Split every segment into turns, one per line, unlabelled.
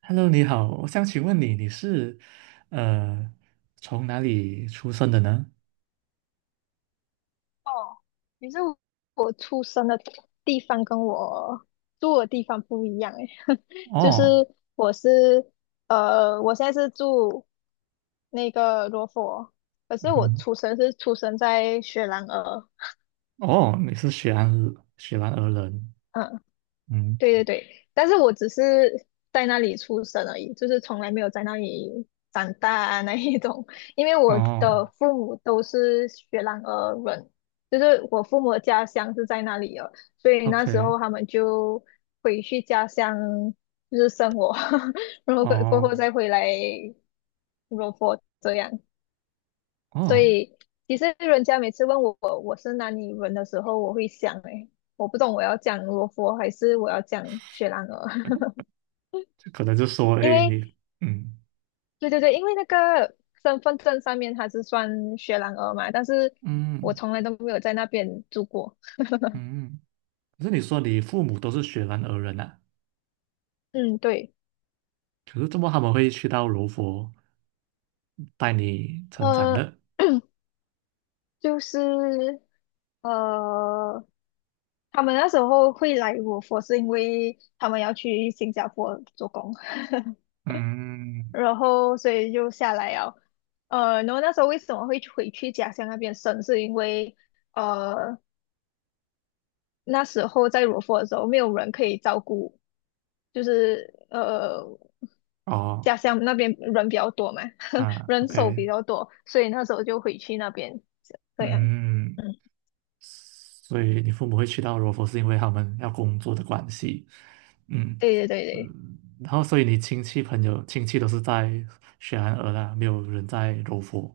Hello，你好，我想请问你，你是呃从哪里出生的呢？
哦，你是我出生的地方跟我住的地方不一样诶，就是
哦，
我是我现在是住那个罗佛，可是我
嗯，
出生是出生在雪兰莪，
哦，你是雪兰莪人，
嗯，
嗯，
对对对，但是我只是在那里出生而已，就是从来没有在那里长大啊 那一种。因为我
哦
的父母都是雪兰莪人，就是我父母的家乡是在那里的，所以那时
，OK，
候他们就回去家乡就是生活，然后过后
哦
再回来罗佛这样。所
哦，
以其实人家每次问我我是哪里人的时候，我会想诶，我不懂我要讲罗佛还是我要讲雪兰莪。
这可能就说，
因
哎，
为
你，嗯
对对对，因为那个身份证上面它是算雪兰莪嘛，但是我
嗯
从来都没有在那边住过。
嗯，可是你说你父母都是雪兰莪人啊，
嗯，对，
可是怎么他们会去到柔佛带你成长
呃，
的？
就是呃，他们那时候会来我佛是因为他们要去新加坡做工，
嗯，
然后所以就下来了。然后那时候为什么会回去家乡那边生，是因为呃那时候在柔佛的时候，没有人可以照顾，就是
哦，
家乡那边人比较多嘛，
啊
人手
，OK，
比较多，所以那时候就回去那边这样。
嗯。
嗯，
所以你父母会去到柔佛，是因为他们要工作的关系，嗯
对对对对，
嗯，然后所以你亲戚朋友亲戚都是在雪兰莪啦，没有人在柔佛，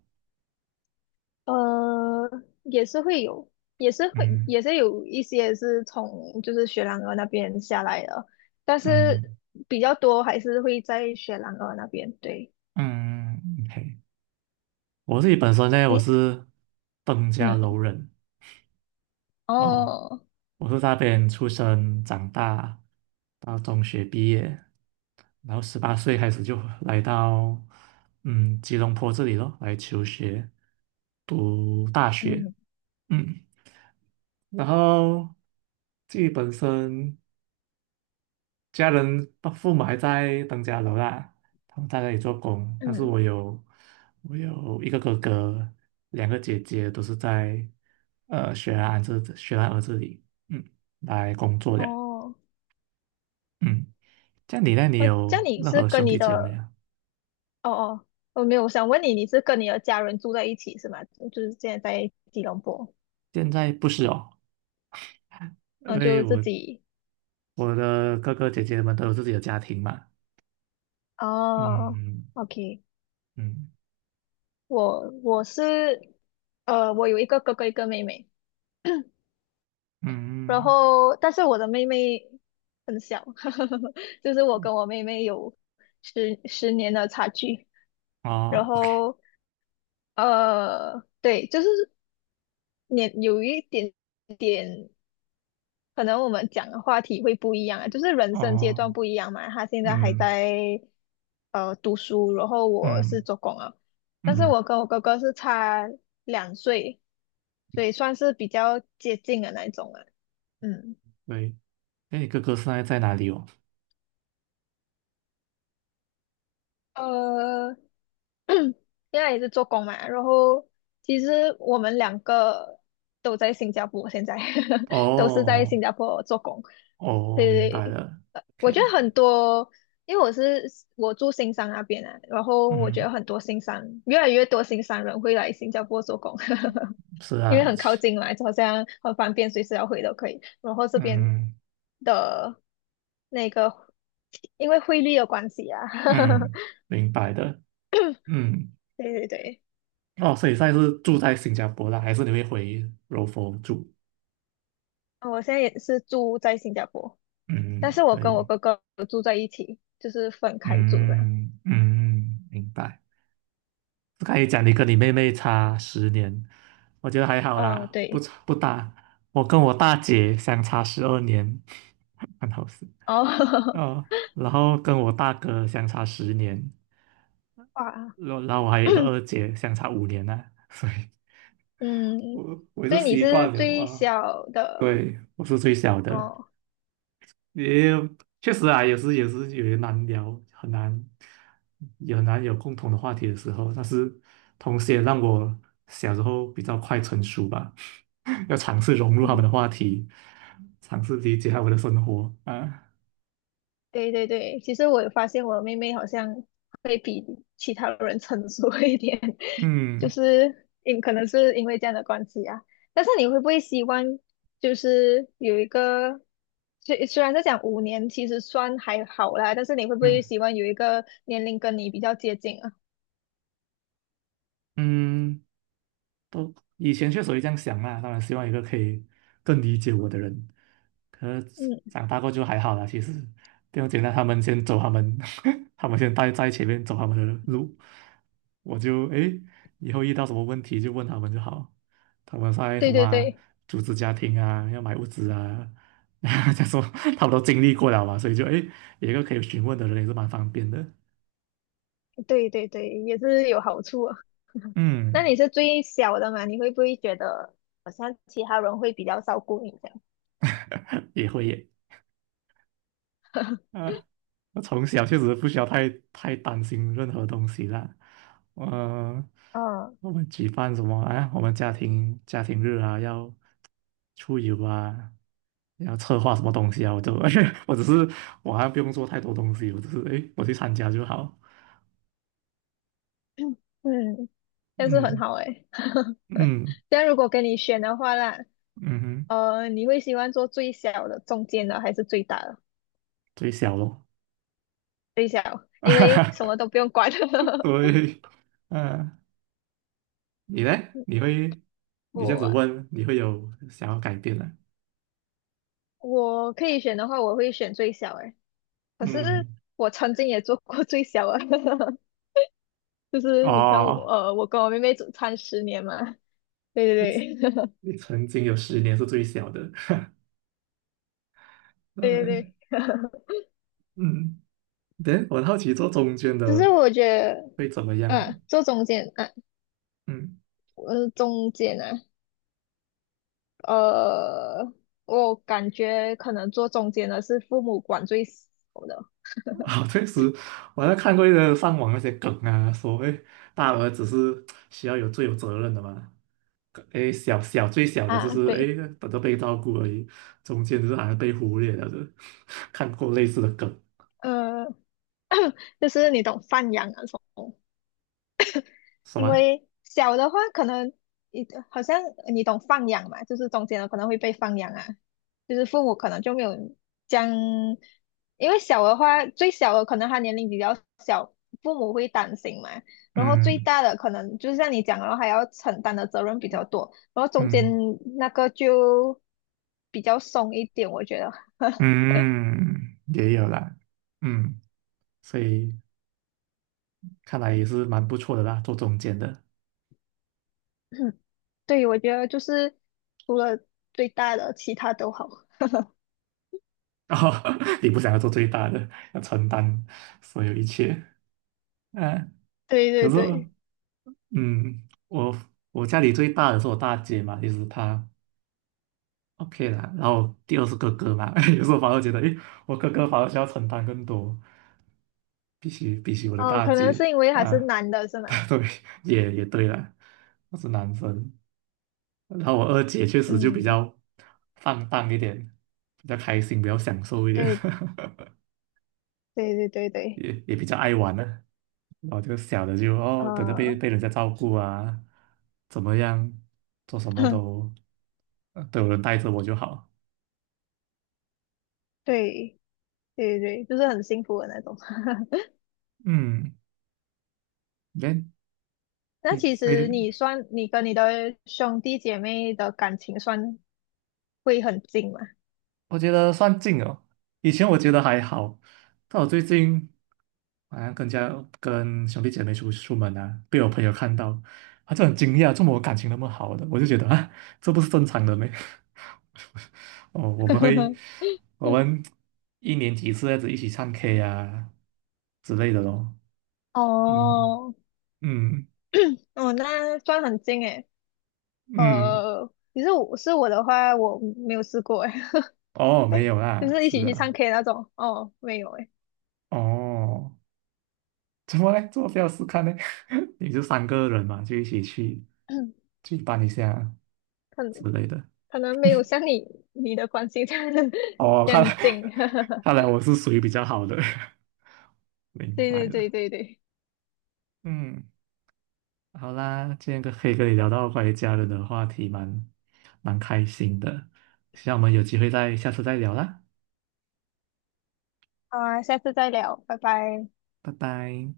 呃，也是会有，
嗯
也是有一些是从就是雪兰莪那边下来的，但
嗯
是比较多还是会在雪兰莪那边。对，
嗯，OK，我自己本身呢，我
诶，
是登家楼
嗯，
人哦，
哦，
我是在那边出生长大，到中学毕业，然后18岁开始就来到吉隆坡这里咯，来求学，读大学，
嗯，
嗯，然后自己本身家人爸父母还在登嘉楼啦，他们在那里做工，但是
嗯，
我有一个哥哥，两个姐姐都是在雪兰莪这里，嗯，来工作的。
哦，
嗯。这样你那里
呃，这
有
样你
任
是
何
跟
兄
你
弟姐妹
的
啊？
哦哦，我没有，我想问你，你是跟你的家人住在一起是吗？就是现在在吉隆坡，
现在不是哦，因
嗯，
为
就自
我
己。
我的哥哥姐姐们都有自己的家庭嘛。嗯
哦
嗯
，OK，
嗯，
我是，我有一个哥哥，一个妹妹，然
嗯，
后但是我的妹妹很小，就是我跟我妹妹有十年的差距，然
哦，OK，
后对，就是年有一点点。可能我们讲的话题会不一样啊，就是人生阶段
哦，
不一样嘛。他现在还
嗯
在读书，然后我是
嗯
做工啊，但是
嗯，
我跟我哥哥是差2岁，所以算是比较接近的那一种啊。嗯，
对。那你哥哥现在在哪里哦？
呃，现在也是做工嘛，然后其实我们两个都在新加坡，现在 都是在
哦
新加坡做工。
哦，
对
明
对
白
对，
了。OK
我觉得
OK，
很多，因为我住新山那边啊，然后我觉
嗯，
得很多新山越来越多新山人会来新加坡做工，
是
因为
啊，
很靠近嘛，就好像很方便，随时要回都可以。然后这边
嗯
的那个因为汇率的关系啊，
嗯，明白的。嗯，
对对对。
哦，所以现在是住在新加坡啦，还是你会回柔佛住？
我现在也是住在新加坡，但
嗯，
是我
可
跟我
以。
哥哥有住在一起，就是分开住的。
嗯嗯，明白。我刚才讲你跟你妹妹差十年，我觉得还好
嗯，
啦，不
对。
差不大。我跟我大姐相差12年，很好笑。
哦，
哦，然后跟我大哥相差十年，
哇，
然后我还有一个 二姐相差5年呢、所以
嗯，
我就
所以你
习
是
惯了
最
哇。
小的
对，我是最小的，
哦。
也确实啊，也是有些难聊，很难，也很难有共同的话题的时候。但是，同时也让我小时候比较快成熟吧，要尝试融入他们的
嗯。
话题，尝试理解他们的生活啊。
对对对，其实我有发现我妹妹好像会比其他人成熟一点，就
嗯
是因可能是因为这样的关系啊。但是你会不会希望就是有一个，虽然是讲5年，其实算还好啦，但是你会不会
嗯
希望有一个年龄跟你比较接近啊？
嗯，都以前确实会这样想啦，当然希望有一个可以更理解我的人。可是
嗯，
长大过就还好啦，其实不用紧单。他们先走他们，他们先待在前面走他们的路，我就诶以后遇到什么问题就问他们就好。他们在
对
什么
对
啊
对
组织家庭啊，要买物资啊，这样说他们都经历过了嘛，所以就诶有一个可以询问的人也是蛮方便的。
对对对，也是有好处啊。那
嗯，
你是最小的嘛？你会不会觉得好像其他人会比较照顾你这样？
也会耶。呃，我从小确实不需要太担心任何东西啦。嗯，
嗯。
我们举办什么啊？我们家庭日啊，要出游啊，要策划什么东西啊？我就 我只是我还不用做太多东西，我只是诶，我去参加就好。
嗯，但是很
嗯
好诶。欸
嗯
但如果跟你选的话啦，
嗯哼，
你会喜欢做最小的、中间的还是最大的？
最小咯。
最小，因为什么都不用管。
对，嗯、你呢？你会你这样
我
子
啊
问，你会有想要改变的？
我可以选的话，我会选最小诶。欸可是
嗯，
我曾经也做过最小啊，就是你看我，
哦。
我跟我妹妹只差十年嘛。对对对，
你曾经有十年是最小的，
对对
嗯
对。
嗯，对，我很好奇做中间
只是
的
我觉得，
会怎么样？
做中间，啊，
嗯，
我是中间啊，呃，我感觉可能做中间的是父母管最少的
好，确实，我还看过一个上网那些梗啊，所谓大儿子是需要有最有责任的嘛，诶，最小的就
啊，
是
对，
诶等着被照顾而已，中间就是好像被忽略了的，看过类似的梗，
呃，就是你懂放养啊什么。
什
因
么？
为小的话可能你好像你懂放养嘛，就是中间的可能会被放养啊，就是父母可能就没有将，因为小的话最小的可能他年龄比较小，父母会担心嘛，然后最
嗯
大的可能就是像你讲的，然后还要承担的责任比较多，然后中间
嗯
那个就比较松一点，我觉得，
嗯，也有啦，嗯，所以看来也是蛮不错的啦，做中间的。
对，我觉得就是除了最大的，其他都好。
然后 你不想要做最大的，要承担所有一切啊。
对
可
对
是，
对，
嗯，我家里最大的是我大姐嘛，其是她 OK 啦。然后第二是哥哥嘛，有时候反而觉得，诶，我哥哥反而需要承担更多，比起我的
哦，
大
可能
姐
是因为还是
啊，
男的是吗？
对，也对啦，我是男生。然后我二姐确实就比
嗯，
较放荡一点，比较开心，比较享受一点。
对 对对对对，
也比较爱玩呢、然后这个小的就哦，等着被
呃，
被人家照顾啊，怎么样，做什么都都有人带着我就好。
对对对，就是很幸福的那种。
嗯，那
那
你
其
所
实
以
你算，你跟你的兄弟姐妹的感情算会很近吗？
我觉得算近哦，以前我觉得还好，但我最近好像跟兄弟姐妹出门啊，被我朋友看到，他就很惊讶，怎么我感情那么好的？我就觉得啊，这不是正常的咩？哦，我们一年几次这样子一起唱 K 啊之类的咯。嗯
哦，
嗯
哦，那算很近诶。
嗯，
呃，其实我的话，我没有试过诶，
哦，没 有
就
啦，
是一起
是
去
啊，
唱 K 那种，哦，没有诶，
哦。怎么嘞？做要试看呢？你就三个人嘛，就一起去 搬一下
可能
之类的。
可能没有像你的关系这样
哦，
这
看
样
来
近。
看来我是属于比较好的，明
对
白
对对
了。
对对。
嗯，好啦，今天可以跟你聊到关于家人的话题蛮开心的，希望我们有机会再下次再聊啦，
好啊，下次再聊，拜拜。
拜拜。